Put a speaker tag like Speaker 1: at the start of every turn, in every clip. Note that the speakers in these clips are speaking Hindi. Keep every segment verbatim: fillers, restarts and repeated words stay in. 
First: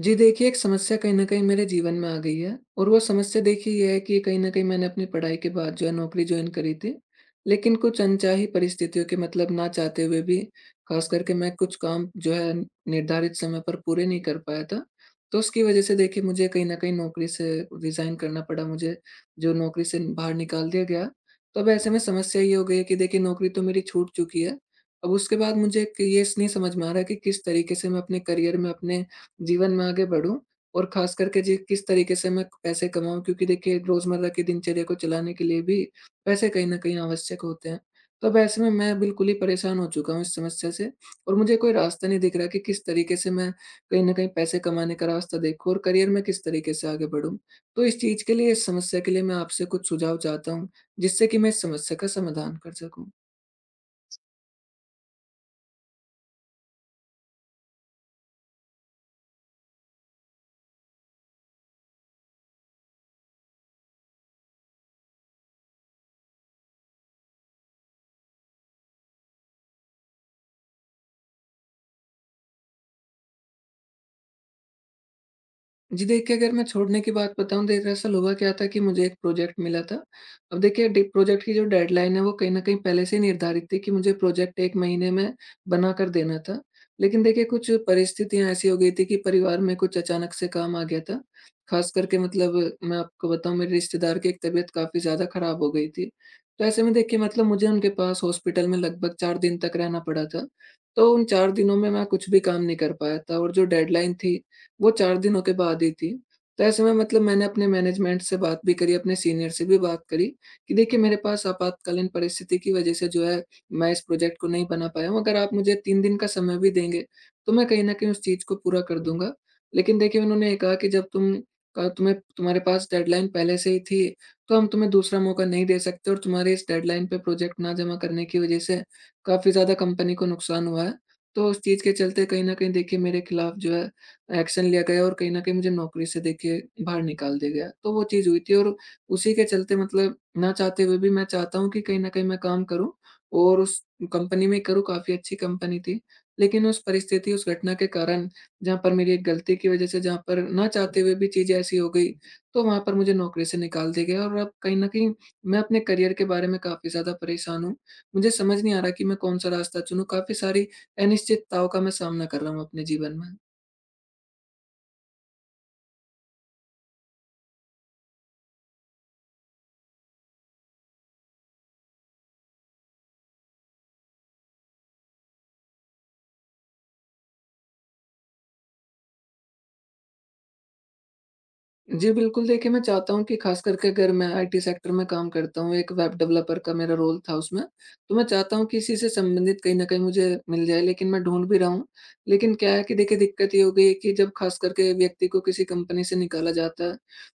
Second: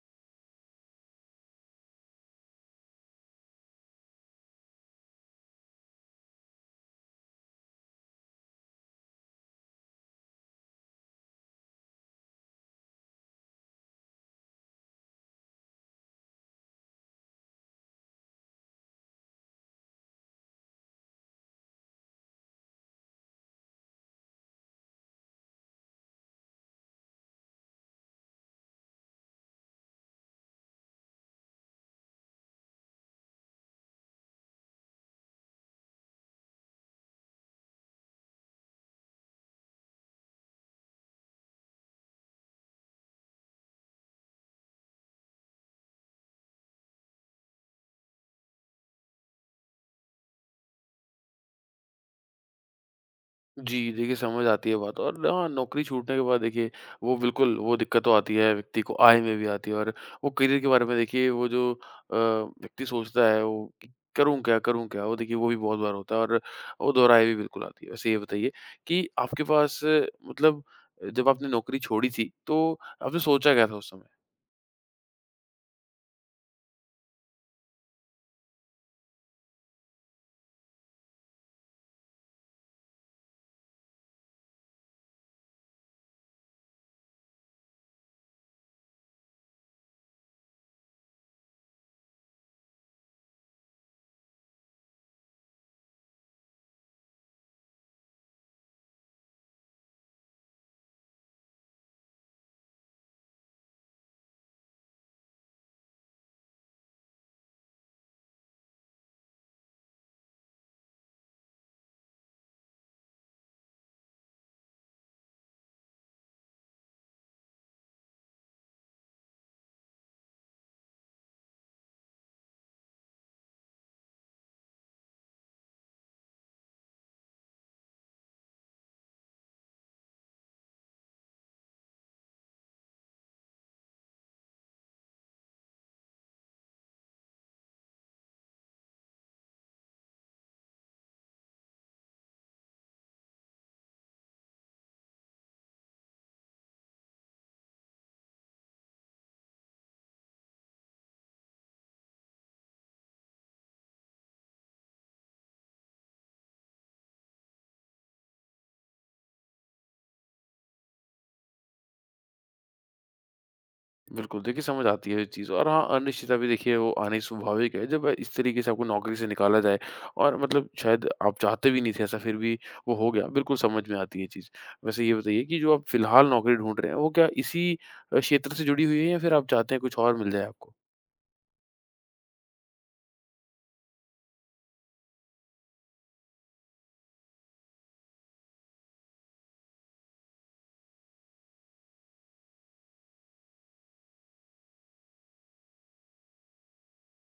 Speaker 1: जी देखिए, एक समस्या कहीं न कहीं मेरे जीवन में आ गई है और वो समस्या देखिए ये है कि कहीं न कहीं मैंने अपनी पढ़ाई के बाद जो है नौकरी जॉइन करी थी। लेकिन कुछ अनचाही परिस्थितियों के मतलब ना चाहते हुए भी, ख़ास करके मैं कुछ काम जो है निर्धारित समय पर पूरे नहीं कर पाया था। तो उसकी वज़ह से देखिए मुझे कहीं न कहीं नौकरी से रिज़ाइन करना पड़ा मुझे, जो नौकरी से बाहर निकाल दिया गया। तो अब ऐसे में समस्या ये हो गई है कि देखिए नौकरी तो मेरी छूट चुकी है। अब उसके बाद मुझे क ये स नहीं समझ में आ रहा है कि किस तरीके से मैं अपने करियर में, अपने जीवन में आगे बढ़ूँ और ख़ास करके जी किस तरीके से मैं पैसे कमाऊँ, क्योंकि देखिए रोज़मर्रा की दिनचर्या को चलाने के लिए भी पैसे कहीं न कहीं आवश्यक होते हैं। तो अब ऐसे में मैं बिल्कुल ही परेशान हो चुका हूँ इस समस्या से, और मुझे कोई रास्ता नहीं दिख रहा कि किस तरीके से मैं कहीं न कहीं पैसे कमाने का रास्ता देखूँ और करियर में किस तरीके से आगे बढ़ूँ। तो इस चीज़ के लिए, इस समस्या के लिए मैं आपसे कुछ सुझाव चाहता हूँ, जिससे कि मैं इस समस्या का समाधान कर सकूँ।
Speaker 2: जी, देखिए समझ आती है बात। और हाँ, नौकरी छूटने के बाद देखिए वो बिल्कुल वो दिक्कत तो आती है, व्यक्ति को आय में भी आती है। और वो करियर के बारे में देखिए वो जो अ, व्यक्ति सोचता है वो कि करूँ क्या, करूँ क्या? वो देखिए वो भी बहुत बार होता है और वो दोहराए भी बिल्कुल आती है। वैसे ये बताइए कि आपके पास अ, मतलब जब आपने नौकरी छोड़ी थी, तो आपने सोचा क्या था उस समय?
Speaker 1: जी देखिए, अगर मैं छोड़ने की बात बताऊँ तो दरअसल हुआ क्या था कि मुझे एक प्रोजेक्ट मिला था। अब देखिए डि प्रोजेक्ट की जो डेडलाइन है वो कहीं न कहीं पहले से ही निर्धारित थी कि मुझे प्रोजेक्ट एक महीने में बनाकर देना था। लेकिन देखिए कुछ परिस्थितियाँ ऐसी हो गई थी कि परिवार में कुछ अचानक से काम आ गया था। ख़ास करके मतलब मैं आपको बताऊँ, मेरे रिश्तेदार की एक तबीयत काफ़ी ज़्यादा ख़राब हो गई थी। तो ऐसे में देखिए मतलब मुझे उनके पास हॉस्पिटल में लगभग चार दिन तक रहना पड़ा था। तो उन चार दिनों में मैं कुछ भी काम नहीं कर पाया था, और जो डेडलाइन थी वो चार दिनों के बाद ही थी। तो ऐसे में मतलब मैंने अपने मैनेजमेंट से बात भी करी, अपने सीनियर से भी बात करी कि देखिए मेरे पास आपातकालीन परिस्थिति की वजह से जो है, मैं इस प्रोजेक्ट को नहीं बना पाया हूँ। अगर आप मुझे तीन दिन का समय भी देंगे, तो मैं कहीं न कहीं उस चीज़ को पूरा कर दूँगा। लेकिन देखिए उन्होंने ये कहा कि जब तुम क तुम्हें, तुम्हारे पास डेडलाइन पहले से ही थी, तो हम तुम्हें दूसरा मौका नहीं दे सकते, और तुम्हारे इस डेडलाइन पे प्रोजेक्ट ना जमा करने की वजह से काफ़ी ज़्यादा कंपनी को नुकसान हुआ है। तो उस चीज़ के चलते कहीं न कहीं देखिए मेरे खिलाफ जो है एक्शन लिया गया, और कहीं न कहीं मुझे नौकरी से देखिए बाहर निकाल दिया गया। तो वो चीज़ हुई थी, और उसी के चलते मतलब ना चाहते हुए भी मैं चाहता हूँ कि कहीं न कहीं मैं काम करूँ, और उस कंपनी में करूँ, काफ़ी अच्छी कंपनी थी। लेकिन उस परिस्थिति, उस घटना के कारण, जहाँ पर मेरी एक गलती की वज़ह से जहाँ पर ना चाहते हुए भी चीज़ें ऐसी हो गई, तो वहाँ पर मुझे नौकरी से निकाल दिया गया और अब कहीं न कहीं मैं अपने करियर के बारे में काफ़ी ज़्यादा परेशान हूँ। मुझे समझ नहीं आ रहा कि मैं कौन-सा रास्ता चुनूँ, काफ़ी सारी अनिश्चितताओं का मैं सामना कर रहा हूँ अपने जीवन में।
Speaker 2: बिल्कुल, देखिए समझ आती है ये चीज़। और हाँ, अनिश्चितता भी देखिए वो आनी स्वाभाविक है जब इस तरीके से आपको नौकरी से निकाला जाए और मतलब शायद आप चाहते भी नहीं थे ऐसा, फिर भी वो हो गया। बिल्कुल समझ में आती है ये चीज़। वैसे ये बताइए कि जो आप फिलहाल नौकरी ढूँढ रहे हैं, वो क्या इसी अ, क्षेत्र से जुड़ी हुई है या फिर आप चाहते हैं कुछ और मिल जाए आपको?
Speaker 1: जी, बिल्कुल देखिए, मैं चाहता हूँ कि ख़ास करके अगर मैं आईटी सेक्टर में काम करता हूँ, एक वेब डेवलपर का मेरा रोल था उसमें, तो मैं चाहता हूँ कि इसी से संबंधित कहीं न कहीं मुझे मिल जाए, लेकिन मैं ढूँढ भी रहा हूँ। लेकिन क्या है कि देखिए, दिक्कत ये हो गई है कि जब ख़ास करके व्यक्ति को किसी कंपनी से निकाला जाता है,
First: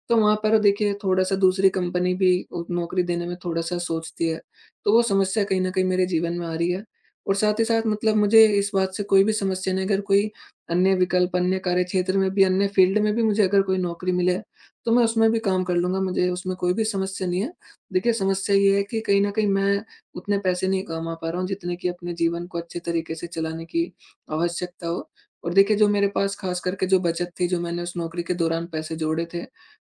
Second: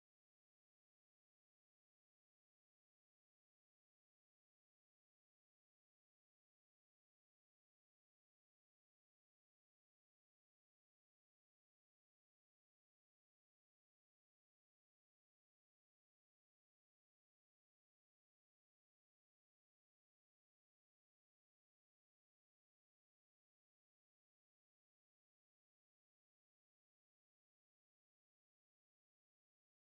Speaker 1: तो वहाँ पर देखिए थोड़ा-सा दूसरी कंपनी भी अ, नौकरी देने में थोड़ा-सा सोचती है। तो वो समस्या कहीं न कहीं मेरे जीवन में आ रही है, और साथ ही साथ मतलब मुझे इस बात से कोई भी समस्या नहीं, अगर कोई अन्य विकल्प, अन्य कार्यक्षेत्र में भी, अन्य फ़ील्ड में भी मुझे अगर कोई नौकरी मिले, तो मैं उसमें भी काम कर लूँगा, मुझे उसमें कोई भी समस्या नहीं है। देखिए, समस्या ये है कि कहीं न कहीं मैं उतने पैसे नहीं कमा पा रहा हूँ, जितने कि अपने जीवन को अच्छे तरीके से चलाने की आवश्यकता हो। और देखिए, जो मेरे पास ख़ास करके जो बचत थी, जो मैंने उस नौकरी के दौरान पैसे जोड़े थे,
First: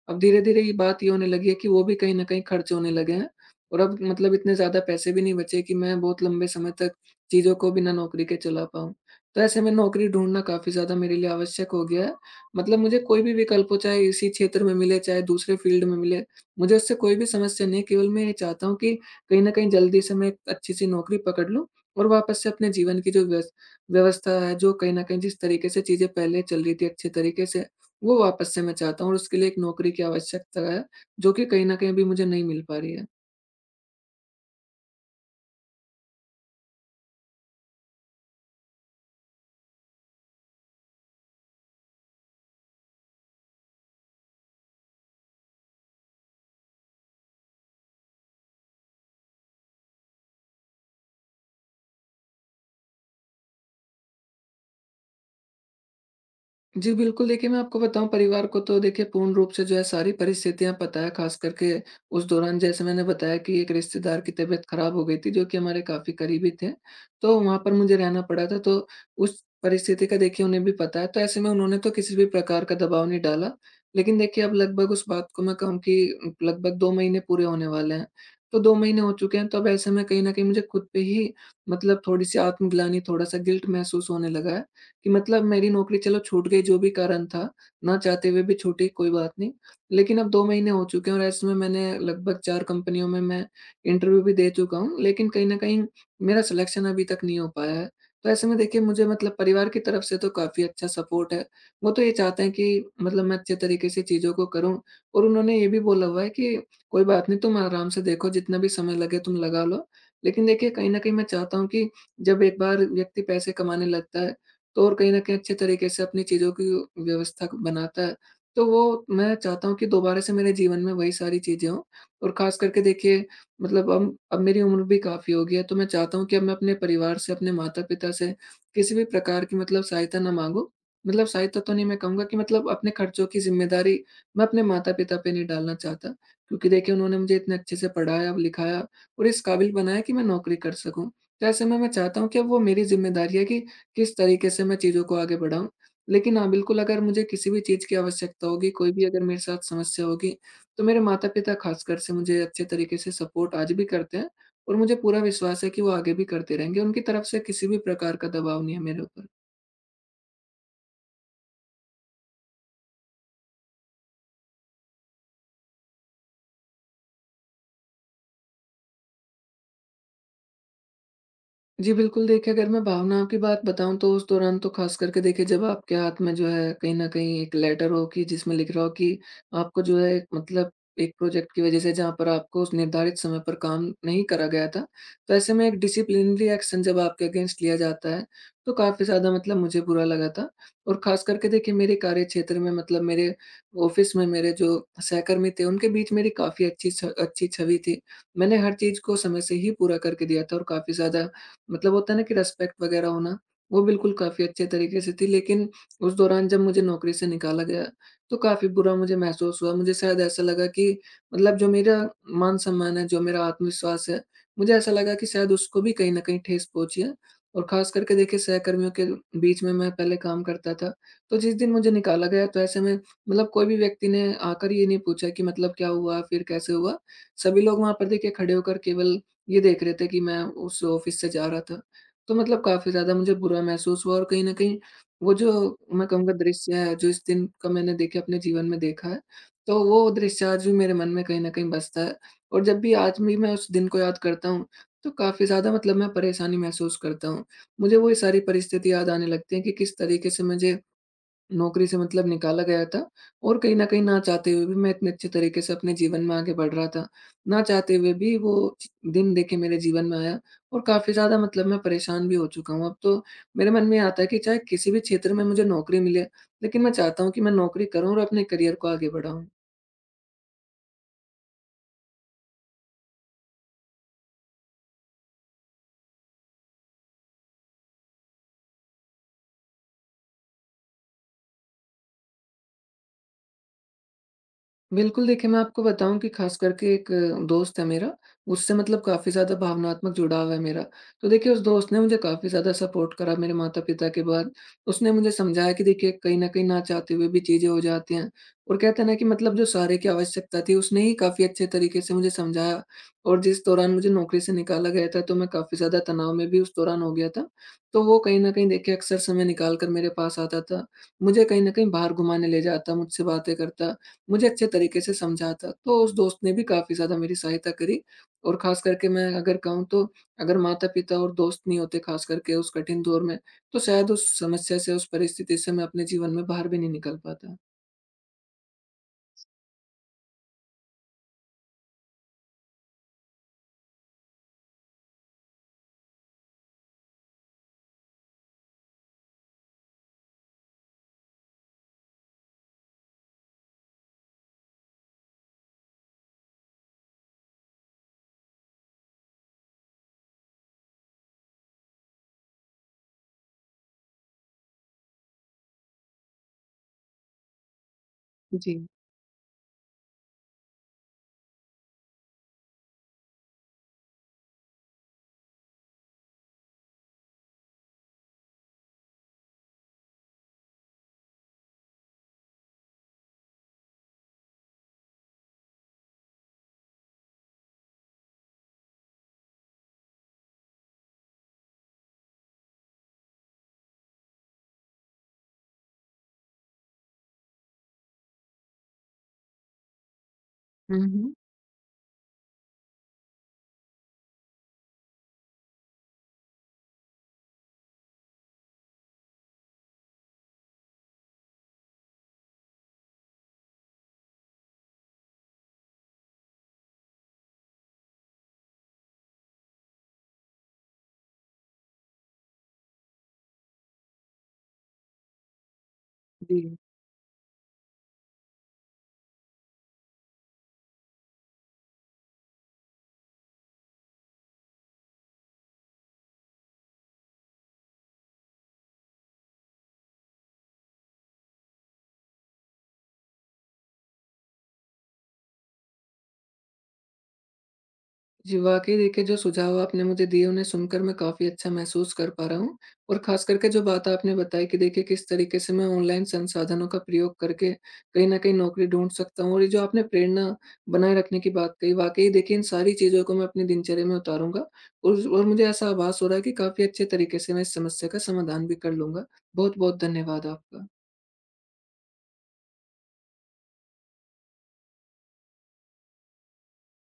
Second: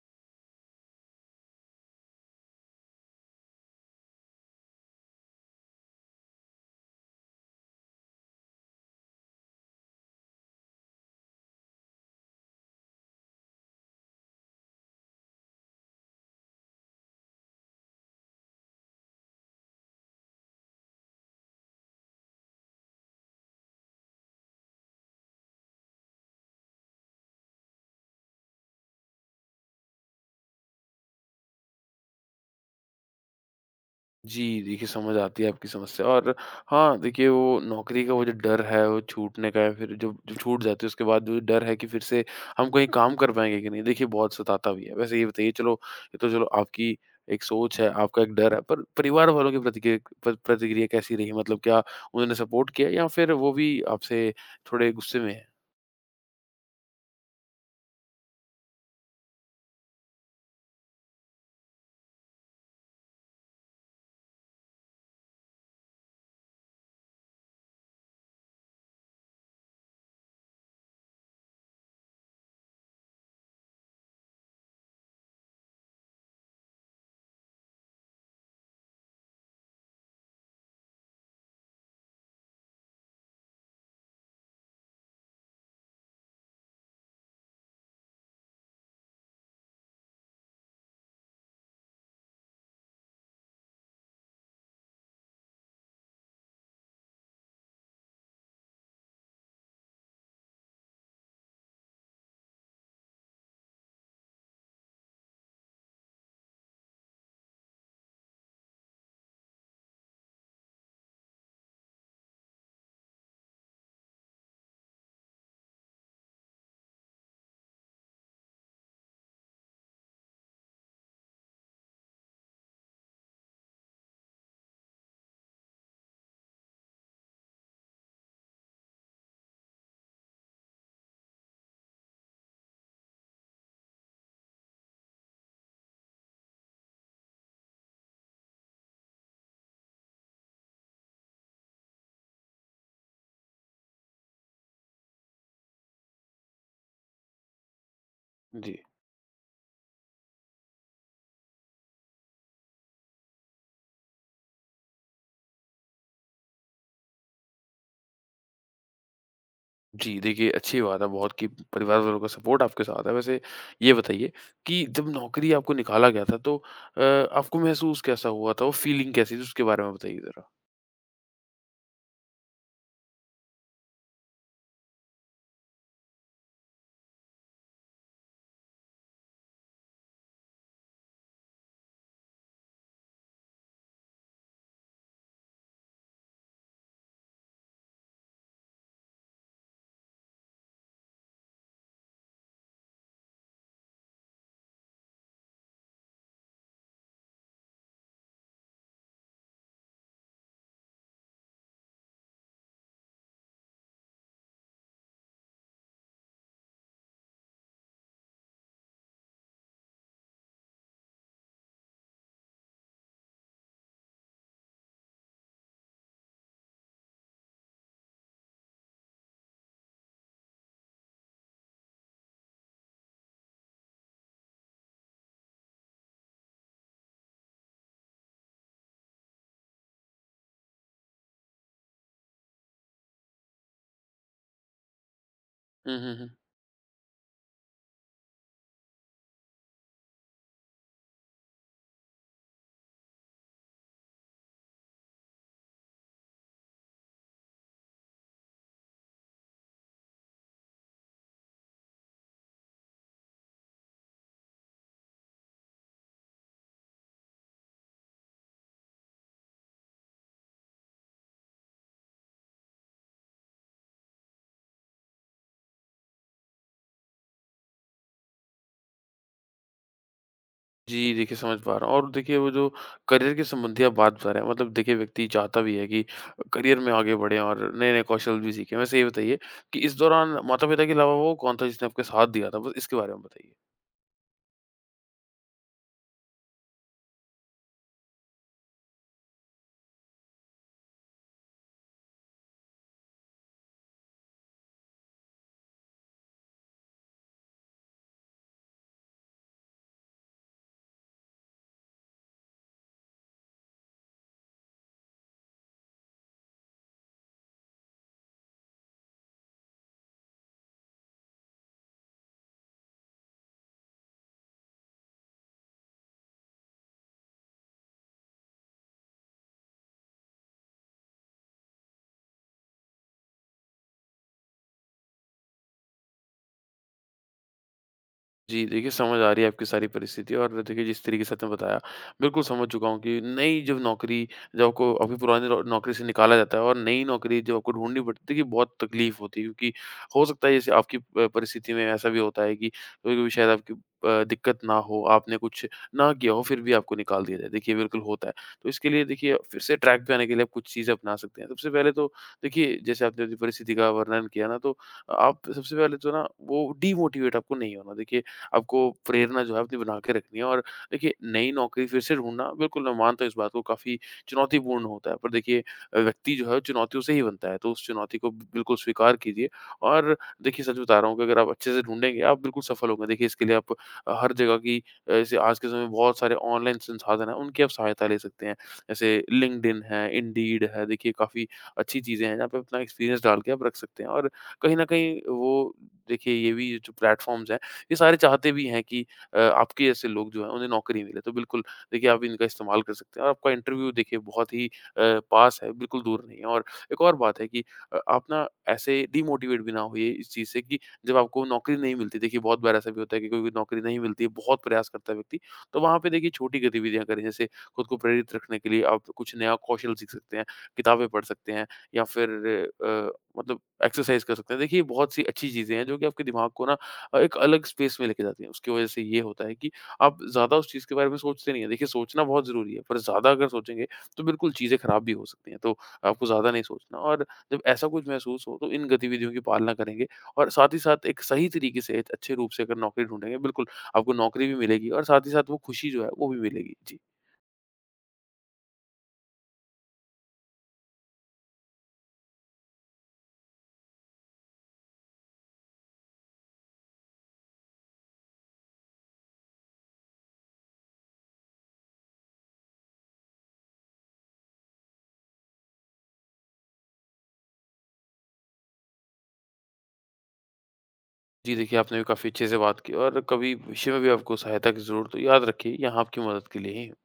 Speaker 1: अब धीरे-धीरे ये बात ये होने लगी है कि वो भी कहीं न कहीं खर्च होने लगे हैं। और अब मतलब इतने ज़्यादा पैसे भी नहीं बचे कि मैं बहुत लंबे समय तक चीज़ों को बिना नौकरी के चला पाऊँ। तो ऐसे में नौकरी ढूँढना काफ़ी ज़्यादा मेरे लिए आवश्यक हो गया है, मतलब मुझे कोई भी विकल्प हो, चाहे इसी क्षेत्र में मिले, चाहे दूसरे फ़ील्ड में मिले, मुझे उससे कोई भी समस्या नहीं है। केवल मैं ये चाहता हूँ कि कहीं न कहीं जल्दी से मैं एक अच्छी-सी नौकरी पकड़ लूँ, और वापस से अपने जीवन की जो व्यस व्यवस्था है, जो कहीं न कहीं जिस तरीके से चीज़ें पहले चल रही थी अच्छे तरीके से, वो वापस से मैं चाहता हूँ, और उसके लिए एक नौकरी की आवश्यकता है, जो कि कहीं न कहीं अभी मुझे नहीं मिल पा रही है।
Speaker 2: जी, देखिए समझ आती है आपकी समस्या। और हाँ, देखिए वो नौकरी का वो जो डर है, वो छूटने का या फिर जो जो छूट जाती है उसके बाद जो डर है कि फिर से हम कहीं काम कर पाएँगे कि नहीं, देखिए बहुत सताता भी है। वैसे ये बताइए, चलो, ये तो चलो आपकी एक सोच है, आपका एक डर है, पर परिवार वालों की प्रतिक्रिया, प्र प्रतिक्रिया कैसी रही? मतलब क्या उन्होंने सपोर्ट किया या फिर वो भी आपसे थोड़े गुस्से में हैं?
Speaker 1: जी, बिल्कुल देखिए, मैं आपको बताऊँ, परिवार को तो देखिए पूर्ण रूप से जो है सारी परिस्थितियाँ पता है, ख़ास करके उस दौरान जैसे मैंने बताया कि एक रिश्तेदार की तबीयत ख़राब हो गई थी, जो कि हमारे काफ़ी करीबी थे, तो वहाँ पर मुझे रहना पड़ा था, तो उस परिस्थिति का देखिए उन्हें भी पता है, तो ऐसे में उन्होंने तो किसी भी प्रकार का दबाव नहीं डाला। लेकिन देखिए अब लगभग उस बात को मैं कहूँ कि लगभग दो महीने पूरे होने वाले हैं, तो दो महीने हो चुके हैं, तो अब ऐसे में कहीं न कहीं मुझे खुद पे ही मतलब थोड़ी-सी आत्मग्लानि, थोड़ा-सा गिल्ट महसूस होने लगा है। कि मतलब मेरी नौकरी चलो छूट गई, जो भी कारण था, ना चाहते हुए भी छूटी, कोई बात नहीं। लेकिन अब दो महीने हो चुके हैं, और ऐसे में मैंने लगभग चार कंपनियों में मैं इंटरव्यू भी दे चुका हूँ, लेकिन कहीं न कहीं मेरा सिलेक्शन अभी तक नहीं हो पाया है। तो ऐसे में देखिए मुझे मतलब परिवार की तरफ से तो काफ़ी अच्छा सपोर्ट है। वो तो ये चाहते हैं कि मतलब मैं अच्छे तरीके से चीज़ों को करूँ, और उन्होंने ये भी बोला हुआ है कि कोई बात नहीं, तुम आराम से देखो, जितना भी समय लगे तुम लगा लो। लेकिन देखिए कहीं न कहीं मैं चाहता हूँ कि जब एक बार व्यक्ति पैसे कमाने लगता है, तो और कहीं न कहीं अच्छे तरीके से अपनी चीज़ों की व्यवस्था बनाता है। तो वो मैं चाहता हूँ कि दोबारा से मेरे जीवन में वही सारी चीज़ें हों, और ख़ास करके देखिए मतलब अब अब मेरी उम्र भी काफ़ी हो गई है, तो मैं चाहता हूँ कि अब मैं अपने परिवार से, अपने माता-पिता से किसी भी प्रकार की मतलब सहायता ना माँगूँ। मतलब सहायता तो नहीं, मैं कहूँगा कि मतलब अपने खर्चों की ज़िम्मेदारी मैं अपने माता-पिता पे नहीं डालना चाहता, क्योंकि देखिए उन्होंने मुझे इतने अच्छे से पढ़ाया, लिखाया और इस काबिल बनाया कि मैं नौकरी कर सकूँ। तो ऐसे में मैं चाहता हूँ कि अब वो मेरी ज़िम्मेदारी है कि किस तरीके से मैं चीज़ों को आगे बढ़ाऊँ। लेकिन हाँ, बिल्कुल अगर मुझे किसी भी चीज़ की आवश्यकता होगी,
Speaker 2: जी।
Speaker 1: कोई भी अगर मेरे साथ समस्या होगी, तो मेरे माता-पिता ख़ासकर से मुझे अच्छे तरीके से सपोर्ट आज भी करते हैं, और मुझे पूरा विश्वास है कि वो आगे भी करते रहेंगे। उनकी तरफ से किसी भी प्रकार का दबाव नहीं है मेरे ऊपर।
Speaker 2: जी, देखिए अच्छी बात है बहुत कि परिवार वालों का सपोर्ट आपके साथ है। वैसे ये बताइए कि जब नौकरी आपको निकाला गया था तो अ, आपको महसूस कैसा हुआ था? वो फीलिंग कैसी थी? उसके बारे में बताइए ज़रा?
Speaker 1: जी, बिल्कुल देखिए, अगर मैं भावनाओं की बात बताऊँ तो उस दौरान तो ख़ास करके देखिए जब आपके हाथ में जो है कहीं न कहीं एक लेटर हो कि जिसमें लिख रहा हो कि आपको जो है मतलब एक प्रोजेक्ट की वज़ह से जहाँ पर आपको उस निर्धारित समय पर काम नहीं करा गया था, तो ऐसे में एक डिसिप्लिनरी एक्शन जब आपके अगेंस्ट लिया जाता है, तो काफ़ी ज़्यादा मतलब मुझे बुरा लगा था। और ख़ास करके देखिए मेरे कार्यक्षेत्र में, मतलब मेरे ऑफ़िस में मेरे जो सहकर्मी थे, उनके बीच मेरी काफ़ी अच्छी छ अच्छी छवि थी। मैंने हर चीज़ को समय से ही पूरा करके दिया था, और काफ़ी ज़्यादा मतलब होता है ना कि रिस्पेक्ट वगैरह होना, वो बिल्कुल काफ़ी अच्छे तरीके से थी। लेकिन उस दौरान जब मुझे नौकरी से निकाला गया, तो काफ़ी बुरा मुझे महसूस हुआ। मुझे शायद ऐसा लगा कि मतलब जो मेरा मान-सम्मान है, जो मेरा आत्मविश्वास है, मुझे ऐसा लगा कि शायद उसको भी कहीं न कहीं ठेस पहुँची है। और ख़ास करके देखिए सहकर्मियों के बीच में मैं पहले काम करता था, तो जिस दिन मुझे निकाला गया, तो ऐसे में मतलब कोई भी व्यक्ति ने आकर ये नहीं पूछा कि मतलब क्या हुआ, फिर कैसे हुआ? सभी लोग वहाँ पर देखिए खड़े होकर केवल ये देख रहे थे कि मैं उस ऑफ़िस से जा रहा था। तो मतलब काफ़ी ज़्यादा मुझे बुरा महसूस हुआ, और कहीं न कहीं वो जो
Speaker 2: हुँ,
Speaker 1: मैं
Speaker 2: हुँ, हुँ।
Speaker 1: कहूँगा दृश्य है, जो इस दिन का मैंने देखिए अपने जीवन में देखा है, तो वो दृश्य आज भी मेरे मन में कहीं न कहीं बसता है। और जब भी आज भी मैं उस दिन को याद करता हूँ, तो काफ़ी ज़्यादा मतलब मैं परेशानी महसूस करता हूँ। मुझे वो सारी परिस्थिति याद आने लगती है कि किस तरीके से मुझे नौकरी से मतलब निकाला गया था, और कहीं न कहीं ना चाहते हुए भी मैं इतने अच्छे तरीके से अपने जीवन में आगे बढ़ रहा था। ना चाहते हुए भी वो दिन देखिए मेरे जीवन में आया, और काफ़ी ज़्यादा मतलब मैं परेशान भी हो चुका हूँ। अब तो मेरे मन में ये आता है कि चाहे किसी भी क्षेत्र में मुझे नौकरी मिले, लेकिन मैं चाहता हूँ कि मैं नौकरी करूँ और अपने करियर को आगे बढ़ाऊँ।
Speaker 2: जी, देखिए समझ पा रहा हूँ। और देखिए वो जो करियर के संबंधी आप बात बता रहे हैं, मतलब देखिए व्यक्ति चाहता भी है कि करियर में आगे बढ़ें और नए-नए कौशल भी सीखें। वैसे ये बताइए कि इस दौरान माता-पिता के अलावा वो कौन था जिसने आपके साथ दिया था? बस इसके बारे में बताइए?
Speaker 1: बिल्कुल, देखिए मैं आपको बताऊँ कि ख़ास करके एक अ, दोस्त है मेरा, उससे मतलब काफ़ी ज़्यादा भावनात्मक जुड़ाव है मेरा। तो देखिए उस दोस्त ने मुझे काफ़ी ज़्यादा सपोर्ट करा मेरे माता-पिता के बाद। उसने मुझे समझाया कि देखिए कहीं न कहीं ना चाहते हुए भी चीज़ें हो जाती हैं, और कहते हैं ना कि मतलब जो सहारे की आवश्यकता थी उसने ही काफ़ी अच्छे तरीके से मुझे समझाया। और जिस दौरान मुझे नौकरी से निकाला गया था, तो मैं काफ़ी ज़्यादा तनाव में भी उस दौरान हो गया था। तो वो कहीं न कहीं देखिए अक्सर समय निकाल कर मेरे पास आता था। मुझे कहीं न कहीं बाहर घुमाने ले जाता, मुझसे बातें करता, मुझे अच्छे तरीके से समझाता। तो उस दोस्त ने भी काफ़ी ज़्यादा मेरी सहायता करी, और ख़ास करके मैं अगर कहूँ तो अगर माता-पिता और दोस्त नहीं होते ख़ास करके उस कठिन दौर में, तो शायद उस समस्या से, उस परिस्थिति से मैं अपने जीवन में बाहर भी नहीं निकल पाता।
Speaker 2: जी, देखिए समझ आ रही है आपकी सारी परिस्थिति। और देखिए जिस तरीके से आपने बताया, बिल्कुल समझ चुका हूँ कि नई जब नौकरी जब आपको अभी पुरानी नौ नौकरी से निकाला जाता है और नई नौकरी जब आपको ढूँढनी पड़ती है, देखिए बहुत तकलीफ़ होती है, क्योंकि हो सकता है जैसे आपकी प परिस्थिति में ऐसा भी होता है कि कभी-कभी शायद आपकी अ, दिक्कत ना हो, आपने कुछ ना किया हो, फिर भी आपको निकाल दिया जाए, देखिए बिल्कुल होता है। तो इसके लिए देखिए फिर से ट्रैक पे आने के लिए आप कुछ चीज़ें अपना सकते हैं। सबसे पहले तो देखिए जैसे आपने अपनी परिस्थिति का वर्णन किया ना, तो आप सबसे पहले तो ना वो डीमोटिवेट आपको नहीं होना। देखिए
Speaker 1: जी।
Speaker 2: आपको प्रेरणा जो है अपनी बना के रखनी है। और देखिए नई नौकरी फिर से ढूंढना, बिल्कुल मैं मानता हूँ इस बात को, काफ़ी चुनौतीपूर्ण होता है, पर देखिए व्यक्ति जो है वो चुनौतियों से ही बनता है, तो उस चुनौती को बिल्कुल स्वीकार कीजिए। और देखिए सच बता रहा हूँ कि अगर आप अच्छे से ढूंढेंगे आप बिल्कुल सफल होंगे। देखिए इसके लिए आप अ, हर जगह की, अ, जैसे आज के समय में बहुत सारे ऑनलाइन संसाधन हैं उनकी आप सहायता ले सकते हैं। जैसे लिंक्डइन है, इंडीड है, देखिए काफ़ी अच्छी चीज़ें हैं जहाँ पे अपना एक्सपीरियंस डाल के आप रख सकते हैं। और कहीं ना कहीं वो देखिए ये भी जो प्लेटफॉर्म्स हैं ये सारे चाहते भी हैं कि अ, आपके जैसे लोग जो हैं उन्हें
Speaker 1: हुँ,
Speaker 2: नौकरी मिले। तो
Speaker 1: हुँ।
Speaker 2: बिल्कुल देखिए आप इनका इस्तेमाल कर सकते हैं, और आपका इंटरव्यू देखिए बहुत ही अ, पास है, बिल्कुल दूर नहीं है। और एक और बात है कि अ, आप ना ऐसे डिमोटिवेट भी ना होइए इस चीज़ से कि जब आपको नौकरी नहीं मिलती। देखिए बहुत बार ऐसा भी होता है कि कोई-कोई नौकरी नहीं मिलती है, बहुत प्रयास करता है व्यक्ति। तो वहाँ पे देखिए छोटी गतिविधियाँ करें, जैसे खुद को प्रेरित रखने के लिए आप कुछ नया कौशल सीख सकते हैं, किताबें पढ़ सकते हैं, या फिर अ, मतलब एक्सरसाइज़ कर सकते हैं। देखिए बहुत सी अच्छी चीज़ें हैं जो कि आपके दिमाग
Speaker 1: जी।
Speaker 2: को ना अ, एक अलग स्पेस में लेके जाती है। उसकी वज़ह से ये होता है कि आप ज़्यादा उस चीज़ के बारे में सोचते नहीं हैं। देखिए सोचना बहुत ज़रूरी है, पर ज़्यादा अगर सोचेंगे तो बिल्कुल चीज़ें ख़राब भी हो सकती हैं। तो आपको ज़्यादा नहीं सोचना, और जब ऐसा कुछ महसूस हो तो इन गतिविधियों की पालना करेंगे और साथ ही साथ एक सही तरीके से, एक अच्छे रूप से अगर नौकरी ढूँढेंगे, बिल्कुल आपको नौकरी भी मिलेगी और साथ ही साथ वो खुशी जो है वो भी मिलेगी। जी।
Speaker 1: जी, वाक़ई देखिए जो सुझाव आपने मुझे दिए, उन्हें सुनकर मैं काफ़ी अच्छा महसूस कर पा रहा हूँ। और ख़ास करके जो बात आपने बताई कि देखिए किस तरीके से मैं ऑनलाइन संसाधनों का प्रयोग करके कहीं न कहीं नौकरी ढूँढ सकता हूँ, और ये जो आपने प्रेरणा बनाए रखने की बात कही, वाक़ई देखिए इन सारी चीज़ों को मैं अपनी दिनचर्या में उतारूँगा। और और मुझे ऐसा आभास हो रहा है कि काफ़ी अच्छे तरीके से मैं इस समस्या का समाधान भी कर लूँगा। बहुत-बहुत धन्यवाद आपका।
Speaker 2: जी देखिए, आपने भी काफ़ी अच्छे से बात की, और कभी भविष्य में भी आपको सहायता की ज़रूरत हो, तो याद रखिए यहाँ आपकी मदद के लिए ही हूँ।